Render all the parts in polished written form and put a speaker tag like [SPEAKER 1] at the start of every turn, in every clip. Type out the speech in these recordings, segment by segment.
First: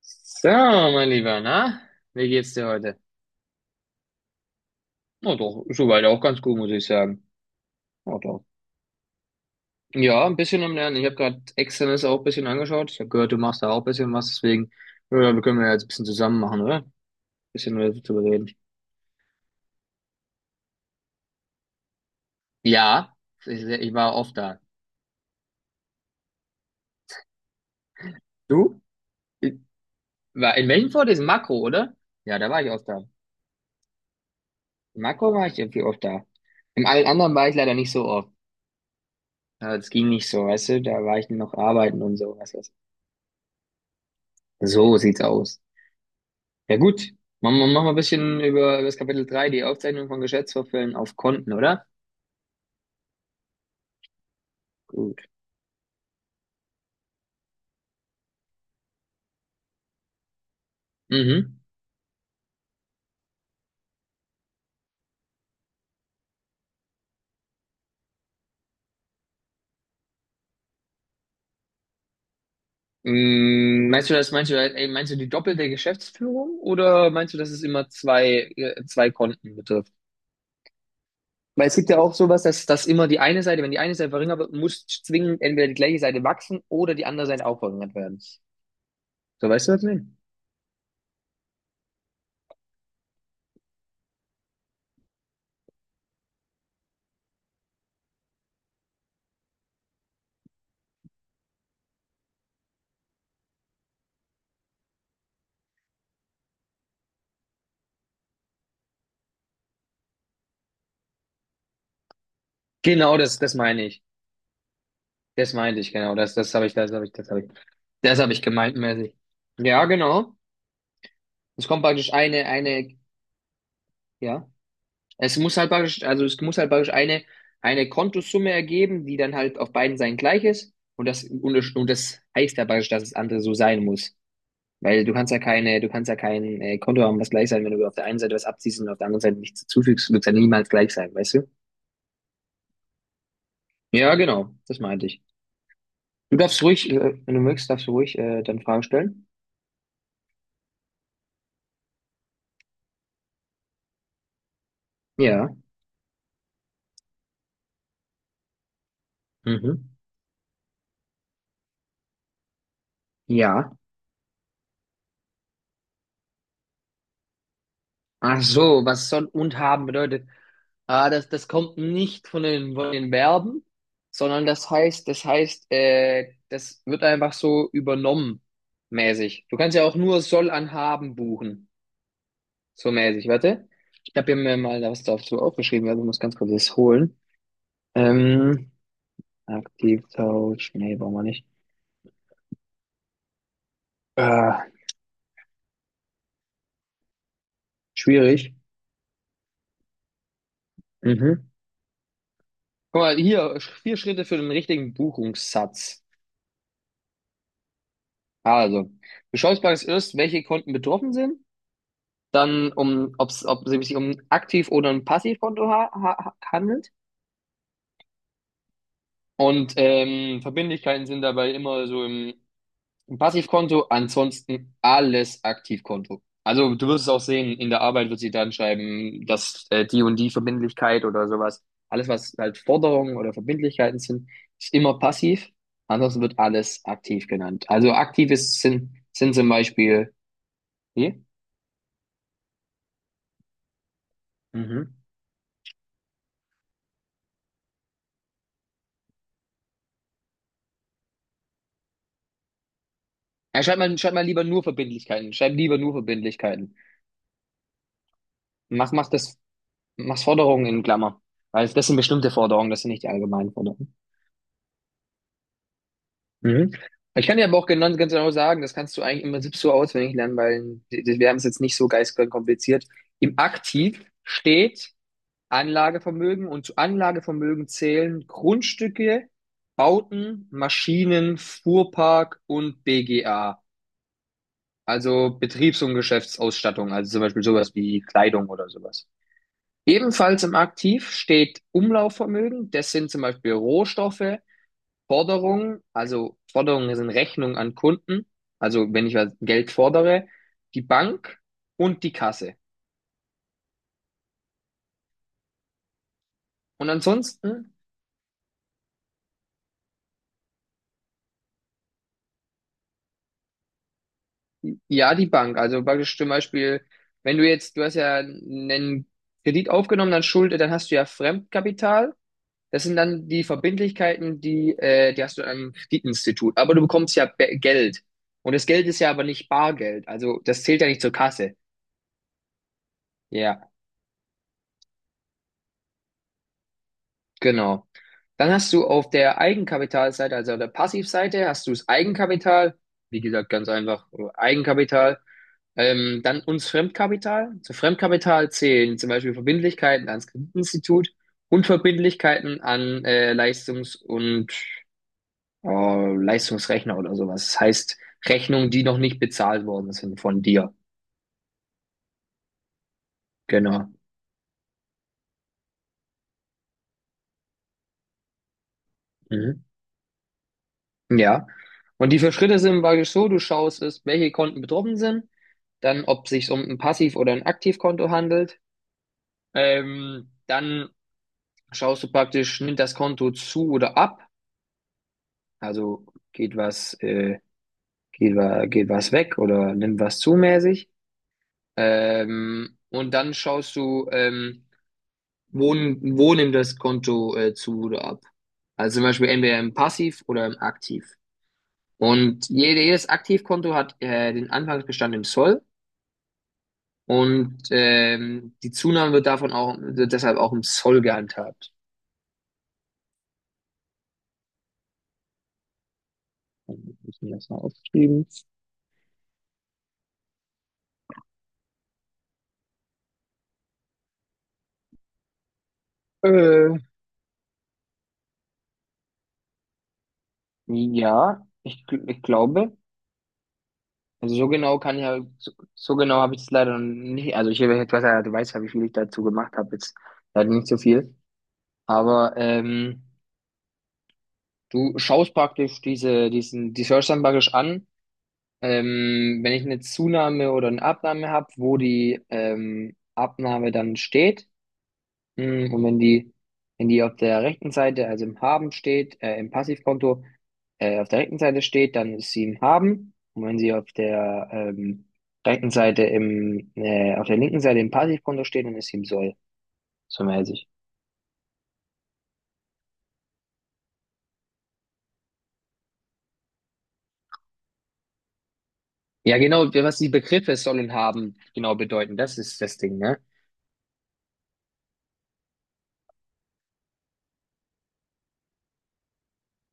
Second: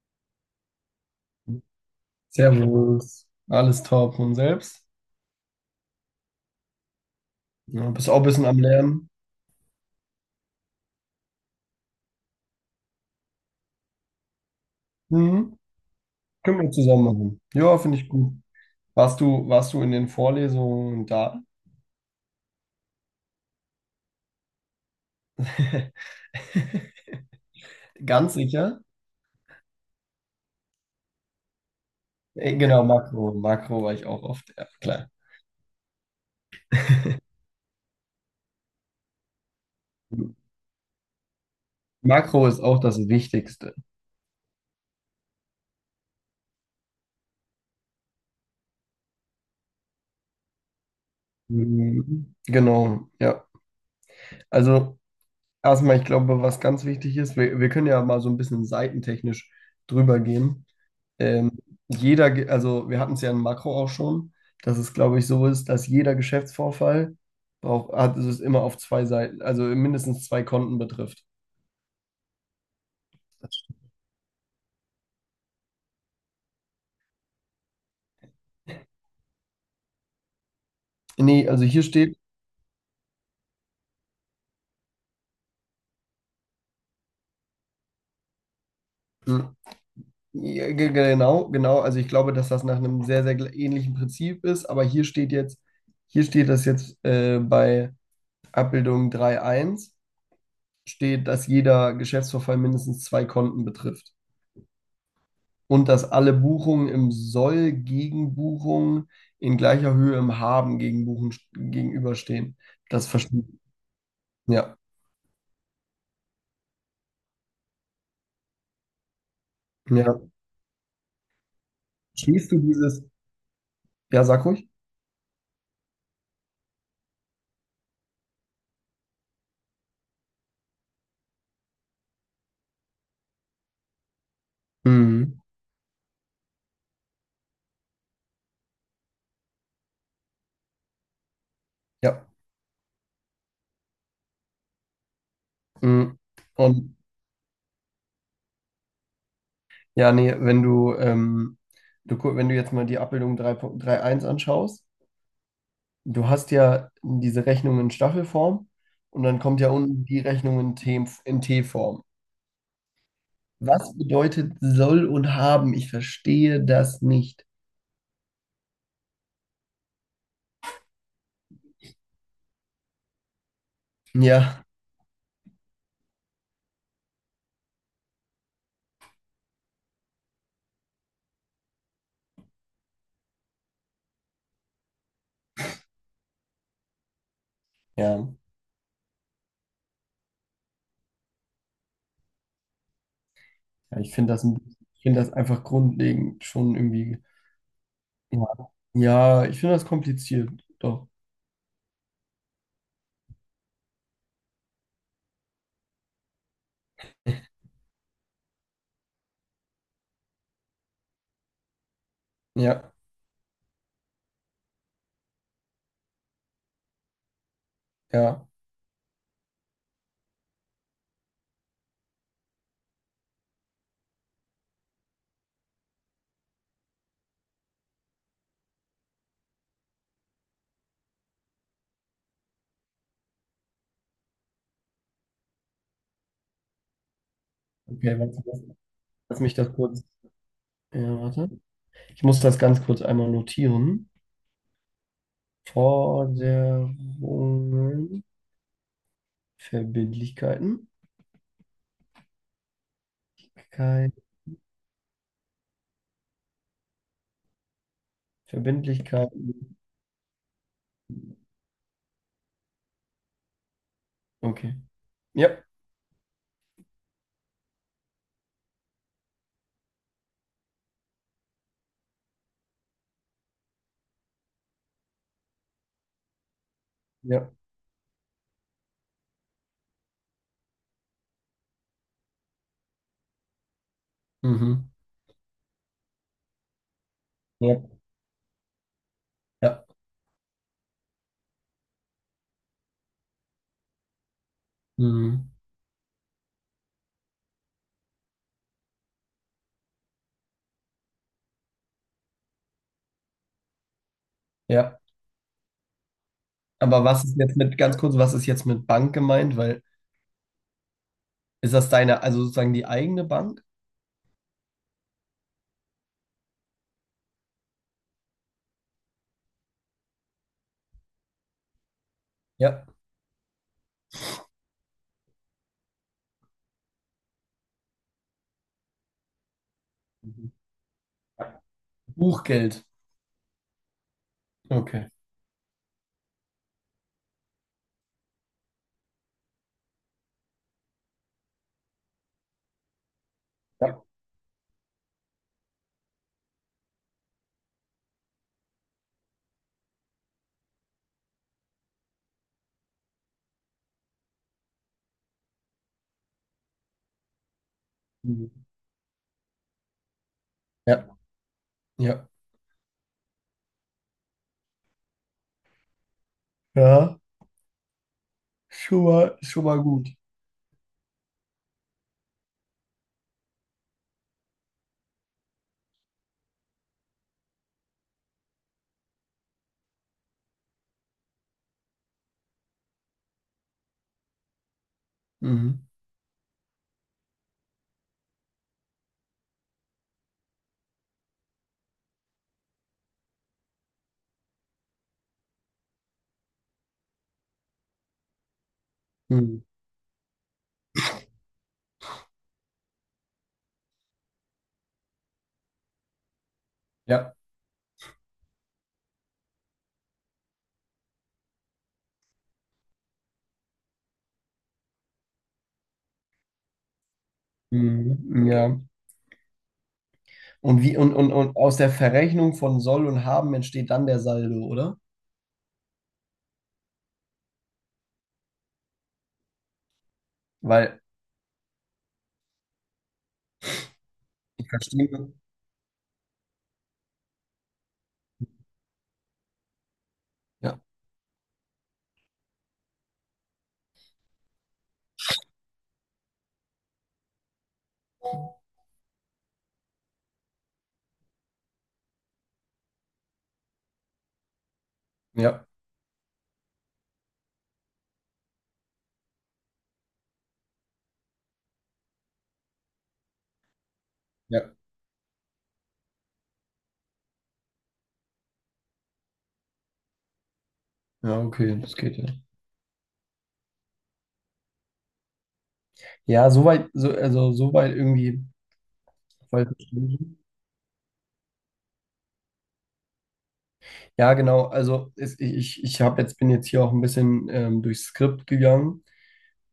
[SPEAKER 1] So, mein Lieber, na? Wie geht's dir heute?
[SPEAKER 2] Servus, alles top und selbst?
[SPEAKER 1] Na doch, soweit auch ganz gut, muss ich sagen.
[SPEAKER 2] Ja, bist auch
[SPEAKER 1] Na
[SPEAKER 2] ein
[SPEAKER 1] doch.
[SPEAKER 2] bisschen am Lernen.
[SPEAKER 1] Ja, ein bisschen am Lernen. Ich habe gerade Externes auch ein bisschen angeschaut. Ich habe gehört, du machst da auch ein bisschen was, deswegen, ja, wir
[SPEAKER 2] Mhm.
[SPEAKER 1] können ja jetzt ein bisschen zusammen machen,
[SPEAKER 2] Können wir
[SPEAKER 1] oder? Ein
[SPEAKER 2] zusammen machen.
[SPEAKER 1] bisschen
[SPEAKER 2] Ja,
[SPEAKER 1] mehr
[SPEAKER 2] finde ich
[SPEAKER 1] zu
[SPEAKER 2] gut.
[SPEAKER 1] reden.
[SPEAKER 2] Warst du in den Vorlesungen da?
[SPEAKER 1] Ja, ich war oft da.
[SPEAKER 2] Ganz
[SPEAKER 1] Du?
[SPEAKER 2] sicher?
[SPEAKER 1] Ich- War, in welchem Fort ist Makro, oder? Ja, da
[SPEAKER 2] Äh,
[SPEAKER 1] war ich
[SPEAKER 2] Genau,
[SPEAKER 1] oft da.
[SPEAKER 2] Makro. Makro war ich auch oft, ja,
[SPEAKER 1] In
[SPEAKER 2] klar.
[SPEAKER 1] Makro war ich irgendwie oft da. Im allen anderen war ich leider nicht so oft. Ja, es ging nicht so, weißt du? Da war ich noch arbeiten und so,
[SPEAKER 2] Makro
[SPEAKER 1] was
[SPEAKER 2] ist
[SPEAKER 1] weiß
[SPEAKER 2] auch das Wichtigste.
[SPEAKER 1] ich. So sieht's aus. Ja gut, machen wir ein bisschen über, über das Kapitel drei, die Aufzeichnung von Geschäftsvorfällen auf Konten, oder?
[SPEAKER 2] Mhm. Genau, ja. Also
[SPEAKER 1] Gut.
[SPEAKER 2] erstmal, ich glaube, was ganz wichtig ist, wir können ja mal so ein bisschen seitentechnisch drüber gehen. Ähm,
[SPEAKER 1] Mhm.
[SPEAKER 2] also wir hatten es ja in Makro auch schon, dass es, glaube ich, so ist, dass jeder Geschäftsvorfall es ist immer auf zwei Seiten, also mindestens zwei Konten betrifft.
[SPEAKER 1] Mm, meinst du die doppelte Geschäftsführung oder meinst du, dass es immer zwei, zwei Konten betrifft?
[SPEAKER 2] Nee, also
[SPEAKER 1] Weil es
[SPEAKER 2] hier
[SPEAKER 1] gibt ja auch
[SPEAKER 2] steht,
[SPEAKER 1] sowas, dass immer die eine Seite, wenn die eine Seite verringert wird, muss zwingend entweder die gleiche Seite wachsen oder die andere Seite auch verringert werden. So,
[SPEAKER 2] hm,
[SPEAKER 1] weißt du, was ich meine?
[SPEAKER 2] ja, genau, genau, also ich glaube, dass das nach einem sehr, sehr ähnlichen Prinzip ist, aber hier steht jetzt, hier steht das jetzt bei Abbildung drei Punkt eins. Steht, dass jeder Geschäftsvorfall mindestens zwei Konten betrifft und dass alle Buchungen im Soll gegen Buchungen in gleicher Höhe im Haben gegen gegenüberstehen. Das
[SPEAKER 1] Genau, das,
[SPEAKER 2] verstehe
[SPEAKER 1] das
[SPEAKER 2] ich.
[SPEAKER 1] meine ich.
[SPEAKER 2] Ja.
[SPEAKER 1] Das meinte ich, genau. Das, das habe ich, das habe ich, das habe ich, das habe ich gemeint, mäßig. Ja,
[SPEAKER 2] Ja.
[SPEAKER 1] genau. Es kommt praktisch eine,
[SPEAKER 2] Verstehst du
[SPEAKER 1] eine
[SPEAKER 2] dieses? Ja, sag
[SPEAKER 1] Ja.
[SPEAKER 2] ruhig.
[SPEAKER 1] Es muss halt praktisch, also es muss halt praktisch eine Kontosumme ergeben, die dann halt auf beiden Seiten gleich ist. Und das, und das heißt ja praktisch, dass das andere so sein muss. Weil du kannst
[SPEAKER 2] Mhm.
[SPEAKER 1] ja keine, du kannst ja kein Konto haben, was gleich sein, wenn du auf der einen Seite was abziehst und auf der anderen Seite nichts zufügst, wird es ja niemals gleich sein, weißt du?
[SPEAKER 2] Ja.
[SPEAKER 1] Ja, genau, das meinte ich.
[SPEAKER 2] Mhm.
[SPEAKER 1] Du darfst ruhig,
[SPEAKER 2] Und
[SPEAKER 1] wenn du möchtest, darfst du ruhig dann Fragen stellen.
[SPEAKER 2] ja, nee, wenn du, wenn du jetzt mal die Abbildung drei Punkt eins anschaust,
[SPEAKER 1] Ja.
[SPEAKER 2] du hast ja diese Rechnung in Staffelform und dann kommt ja
[SPEAKER 1] Mhm.
[SPEAKER 2] unten die Rechnung in T-Form.
[SPEAKER 1] Ja.
[SPEAKER 2] Was bedeutet soll und haben? Ich verstehe das nicht.
[SPEAKER 1] Ach so, was soll und haben bedeutet. Ah, das, das kommt nicht von den, von den Verben, sondern
[SPEAKER 2] Ja,
[SPEAKER 1] das heißt, das heißt, das wird einfach so übernommen, mäßig. Du kannst ja auch nur soll an haben buchen, so mäßig. Warte, ich habe mir mal was dazu aufgeschrieben, also ich muss ganz kurz das holen.
[SPEAKER 2] ja,
[SPEAKER 1] Ähm, Aktivtausch, nee, brauchen wir nicht.
[SPEAKER 2] ja ich finde
[SPEAKER 1] Ah,
[SPEAKER 2] ich finde das einfach grundlegend schon irgendwie. Ja,
[SPEAKER 1] schwierig.
[SPEAKER 2] ja ich finde das kompliziert. Doch.
[SPEAKER 1] Mhm. Guck mal, hier, vier Schritte für den richtigen Buchungssatz. Also, du schaust bei uns erst, welche Konten betroffen sind, dann
[SPEAKER 2] Ja,
[SPEAKER 1] um, ob's, ob es sich um ein Aktiv- oder ein Passivkonto ha ha handelt.
[SPEAKER 2] ja.
[SPEAKER 1] Und Verbindlichkeiten sind dabei immer so im, im Passivkonto, ansonsten alles Aktivkonto. Also du wirst es auch sehen, in der Arbeit wird sie dann schreiben, dass die und die Verbindlichkeit oder sowas, alles was halt Forderungen oder Verbindlichkeiten sind, ist immer passiv. Ansonsten wird alles aktiv genannt. Also
[SPEAKER 2] Okay,
[SPEAKER 1] aktiv
[SPEAKER 2] warte,
[SPEAKER 1] ist,
[SPEAKER 2] lass
[SPEAKER 1] sind
[SPEAKER 2] lass
[SPEAKER 1] zum
[SPEAKER 2] mich das kurz.
[SPEAKER 1] Beispiel,
[SPEAKER 2] Ja,
[SPEAKER 1] wie?
[SPEAKER 2] warte. Ich muss das ganz kurz einmal notieren.
[SPEAKER 1] Mhm.
[SPEAKER 2] Forderungen, Verbindlichkeiten.
[SPEAKER 1] Ja,
[SPEAKER 2] Kein
[SPEAKER 1] schreib mal lieber nur Verbindlichkeiten. Schreib lieber nur Verbindlichkeiten. Mach, mach das,
[SPEAKER 2] Verbindlichkeiten.
[SPEAKER 1] mach Forderungen in Klammer. Weil das sind bestimmte Forderungen, das sind nicht die allgemeinen Forderungen.
[SPEAKER 2] Okay. Ja,
[SPEAKER 1] Mhm. Ich kann dir aber auch genau, ganz genau sagen, das kannst du eigentlich im Prinzip so auswendig lernen, weil wir haben es jetzt nicht so geistig kompliziert. Im Aktiv steht Anlagevermögen und zu
[SPEAKER 2] ja.
[SPEAKER 1] Anlagevermögen zählen Grundstücke, Bauten, Maschinen, Fuhrpark und BGA.
[SPEAKER 2] Mhm.
[SPEAKER 1] Also Betriebs- und Geschäftsausstattung, also zum Beispiel sowas
[SPEAKER 2] Ja,
[SPEAKER 1] wie Kleidung oder sowas.
[SPEAKER 2] ja.
[SPEAKER 1] Ebenfalls im Aktiv steht Umlaufvermögen. Das sind zum Beispiel Rohstoffe,
[SPEAKER 2] Mhm.
[SPEAKER 1] Forderungen, also Forderungen sind Rechnungen an Kunden, also wenn ich was Geld fordere, die Bank und die Kasse.
[SPEAKER 2] Ja.
[SPEAKER 1] Und
[SPEAKER 2] Aber was ist jetzt
[SPEAKER 1] ansonsten,
[SPEAKER 2] mit, ganz kurz, was ist jetzt mit Bank gemeint? Weil ist das deine, also sozusagen die eigene Bank?
[SPEAKER 1] ja, die Bank. Also praktisch zum Beispiel, wenn du jetzt, du hast ja einen Kredit aufgenommen, dann Schulde, dann hast du ja Fremdkapital. Das
[SPEAKER 2] Ja.
[SPEAKER 1] sind dann die Verbindlichkeiten, die hast du am Kreditinstitut. Aber du bekommst ja Geld. Und das Geld ist ja aber nicht Bargeld. Also
[SPEAKER 2] Mhm.
[SPEAKER 1] das zählt ja nicht zur Kasse.
[SPEAKER 2] Buchgeld.
[SPEAKER 1] Ja,
[SPEAKER 2] Okay.
[SPEAKER 1] genau. Dann hast du auf der Eigenkapitalseite, also auf der Passivseite, hast du das Eigenkapital. Wie gesagt, ganz
[SPEAKER 2] Ja.
[SPEAKER 1] einfach Eigenkapital. Dann uns Fremdkapital. Zu Fremdkapital zählen zum Beispiel Verbindlichkeiten ans Kreditinstitut und Verbindlichkeiten an Leistungs- und Leistungsrechner oder sowas. Das heißt,
[SPEAKER 2] Mhm.
[SPEAKER 1] Rechnungen, die noch nicht bezahlt worden sind von dir.
[SPEAKER 2] Ja. Ja.
[SPEAKER 1] Genau.
[SPEAKER 2] Ja.
[SPEAKER 1] Mhm.
[SPEAKER 2] Schon mal gut.
[SPEAKER 1] Ja. Und die vier Schritte sind praktisch so, du schaust es, welche Konten betroffen sind, dann ob es sich um ein Passiv- oder ein Aktivkonto handelt. Dann schaust du praktisch, nimmt das Konto zu oder ab,
[SPEAKER 2] Mhm.
[SPEAKER 1] also geht was, äh, geht was weg oder nimmt was zu mäßig. Und dann schaust du, wo nimmt das Konto zu oder ab? Also zum Beispiel entweder
[SPEAKER 2] Mhm.
[SPEAKER 1] im Passiv oder im Aktiv. Und jedes Aktivkonto hat den Anfangsbestand im Soll
[SPEAKER 2] Ja.
[SPEAKER 1] und die Zunahme wird deshalb auch im Soll gehandhabt. Ich mir das mal aufschreiben.
[SPEAKER 2] Mhm. Ja. Und und aus der Verrechnung von Soll und Haben entsteht dann der Saldo, oder?
[SPEAKER 1] Äh,
[SPEAKER 2] Weil
[SPEAKER 1] ja, ich ich glaube. Also so
[SPEAKER 2] ich
[SPEAKER 1] genau kann ich halt,
[SPEAKER 2] verstehe.
[SPEAKER 1] so, so genau habe ich es leider nicht. Also ich habe etwas, ja, du weißt ja, wie viel ich dazu gemacht habe jetzt. Leider nicht so
[SPEAKER 2] Ja.
[SPEAKER 1] viel. Aber du schaust praktisch diese, diesen, die Search dann praktisch an. Wenn ich eine Zunahme oder eine Abnahme habe, wo die Abnahme dann steht,
[SPEAKER 2] Ja.
[SPEAKER 1] Und wenn die auf der rechten Seite, also im Haben steht, im Passivkonto, auf der rechten Seite steht, dann ist sie im Haben. Und wenn sie auf der
[SPEAKER 2] Ja.
[SPEAKER 1] auf der linken Seite im Passivkonto steht, dann ist sie im Soll, so mäßig.
[SPEAKER 2] Ja, okay, das geht ja. Ja, soweit, so, also soweit irgendwie
[SPEAKER 1] Ja, genau,
[SPEAKER 2] voll
[SPEAKER 1] was die
[SPEAKER 2] verstanden.
[SPEAKER 1] Begriffe sollen haben, genau bedeuten, das ist das Ding, ne?
[SPEAKER 2] Ja, genau. Also es, ich, ich hab bin jetzt hier auch ein bisschen durchs Skript gegangen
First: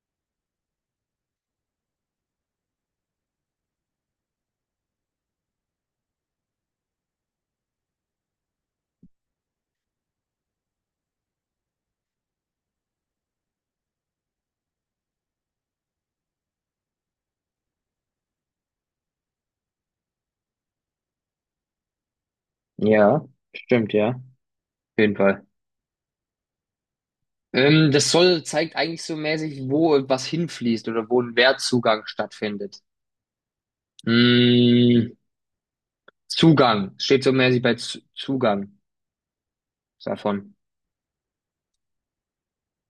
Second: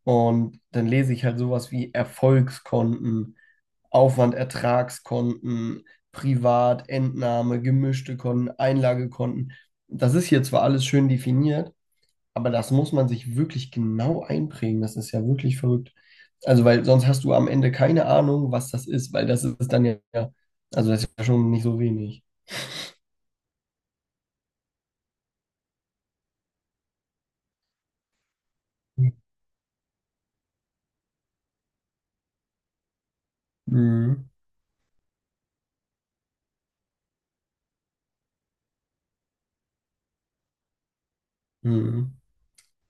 [SPEAKER 2] und dann lese ich halt sowas wie Erfolgskonten, Aufwand, Ertragskonten, Privat, Entnahme, gemischte Konten, Einlagekonten. Das ist hier zwar alles schön definiert, aber das muss man sich wirklich genau einprägen. Das ist ja wirklich verrückt. Also, weil sonst hast du am Ende keine Ahnung, was das ist, weil das ist dann ja, also das ist ja schon nicht so wenig.
[SPEAKER 1] Ja, stimmt, ja. Auf jeden Fall. Das soll zeigt eigentlich so mäßig, wo was hinfließt oder wo ein Wertzugang stattfindet.
[SPEAKER 2] Mhm.
[SPEAKER 1] Mm, Zugang. Steht so mäßig bei Z Zugang davon.
[SPEAKER 2] Mhm.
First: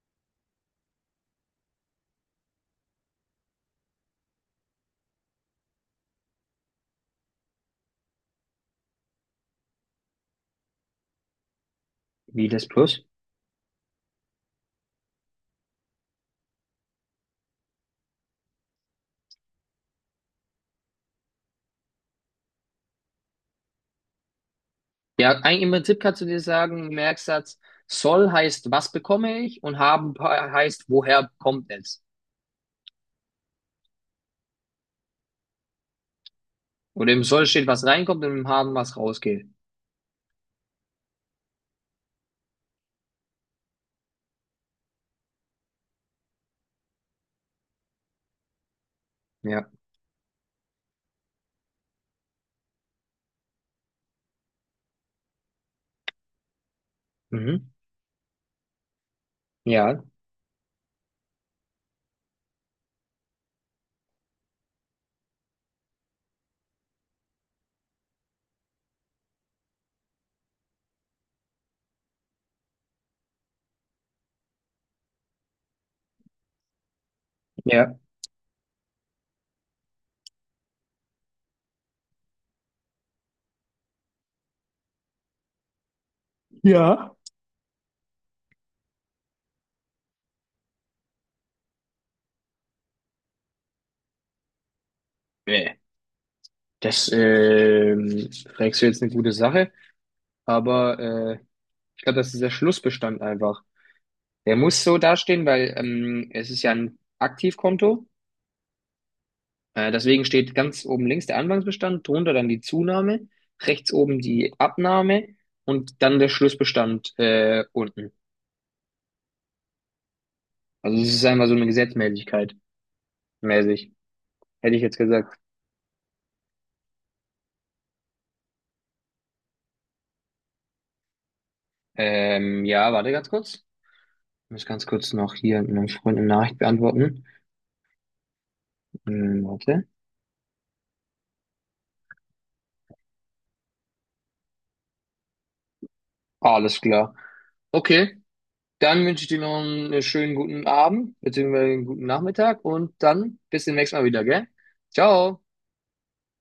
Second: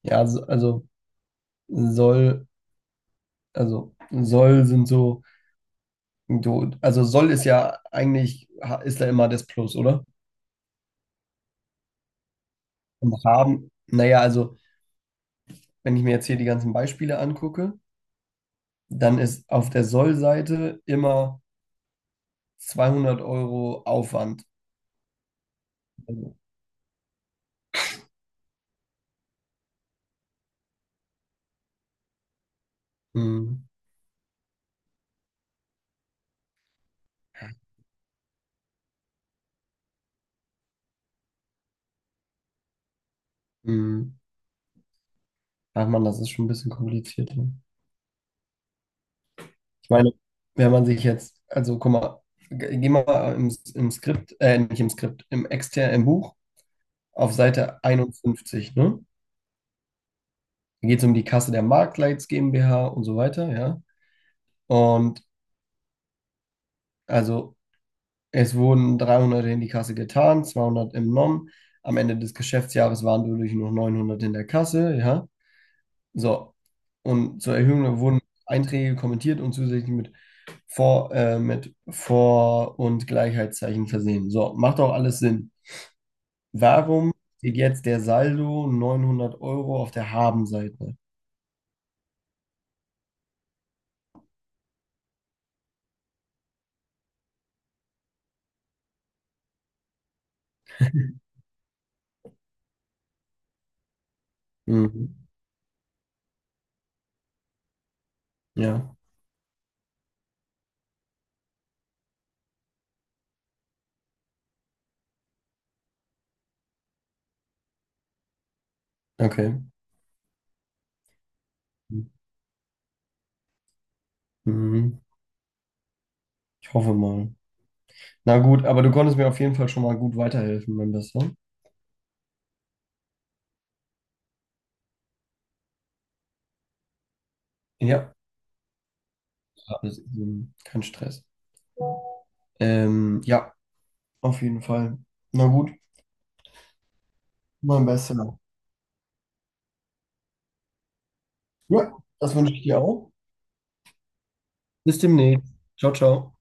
[SPEAKER 2] Ja, soll, also soll sind so, also soll ist ja eigentlich, ist da immer das Plus, oder?
[SPEAKER 1] Wie das plus?
[SPEAKER 2] Und haben, naja, also wenn ich mir jetzt hier die ganzen Beispiele angucke, dann ist auf der Soll-Seite immer 200 Euro Aufwand.
[SPEAKER 1] Ja, eigentlich im Prinzip kannst du
[SPEAKER 2] Also,
[SPEAKER 1] dir sagen, Merksatz, soll heißt, was bekomme ich und haben heißt, woher kommt es?
[SPEAKER 2] mm,
[SPEAKER 1] Oder im soll steht, was reinkommt und im haben, was rausgeht.
[SPEAKER 2] mm. Ach man, das ist schon ein bisschen kompliziert. Ne?
[SPEAKER 1] Ja.
[SPEAKER 2] Ich meine, wenn man sich jetzt, also guck mal, geh mal im Skript, nicht im Skript, im externen, im Buch auf
[SPEAKER 1] Mhm.
[SPEAKER 2] Seite 51, ne?
[SPEAKER 1] Ja,
[SPEAKER 2] Da geht es um die Kasse der Marktleits GmbH und so weiter, ja. Und also es wurden 300 in die Kasse getan, 200 entnommen. Am Ende des Geschäftsjahres waren dadurch noch 900 in der Kasse, ja. So. Und zur
[SPEAKER 1] ja.
[SPEAKER 2] Erhöhung wurden Einträge kommentiert und zusätzlich mit mit Vor- und Gleichheitszeichen versehen. So, macht auch alles Sinn.
[SPEAKER 1] Ja.
[SPEAKER 2] Warum steht jetzt der Saldo 900 Euro auf der Habenseite?
[SPEAKER 1] Nee. Das fragst du jetzt eine gute Sache. Aber äh, ich glaube, das ist der Schlussbestand einfach. Der muss so
[SPEAKER 2] Mhm.
[SPEAKER 1] dastehen, weil es ist ja ein Aktivkonto.
[SPEAKER 2] Ja.
[SPEAKER 1] Deswegen steht ganz oben links der Anfangsbestand, drunter dann die Zunahme, rechts oben die Abnahme und dann der Schlussbestand unten.
[SPEAKER 2] Okay.
[SPEAKER 1] Also es ist einfach so eine Gesetzmäßigkeit mäßig, hätte ich jetzt
[SPEAKER 2] Mhm.
[SPEAKER 1] gesagt.
[SPEAKER 2] Ich hoffe mal. Na gut, aber du konntest mir auf jeden Fall schon mal gut weiterhelfen, mein Bester.
[SPEAKER 1] Ja, warte ganz kurz. Ich muss ganz kurz noch hier meinem Freund eine Nachricht beantworten.
[SPEAKER 2] Ja, Ja.
[SPEAKER 1] Warte.
[SPEAKER 2] Kein Stress. Ja, auf jeden Fall. Na gut,
[SPEAKER 1] Alles klar.
[SPEAKER 2] mein
[SPEAKER 1] Okay.
[SPEAKER 2] Bester.
[SPEAKER 1] Dann wünsche ich dir noch einen schönen guten Abend, beziehungsweise einen
[SPEAKER 2] Ja,
[SPEAKER 1] guten
[SPEAKER 2] das wünsche
[SPEAKER 1] Nachmittag
[SPEAKER 2] ich dir
[SPEAKER 1] und
[SPEAKER 2] auch.
[SPEAKER 1] dann bis zum nächsten Mal wieder, gell?
[SPEAKER 2] Bis
[SPEAKER 1] Ciao.
[SPEAKER 2] demnächst. Ciao, ciao.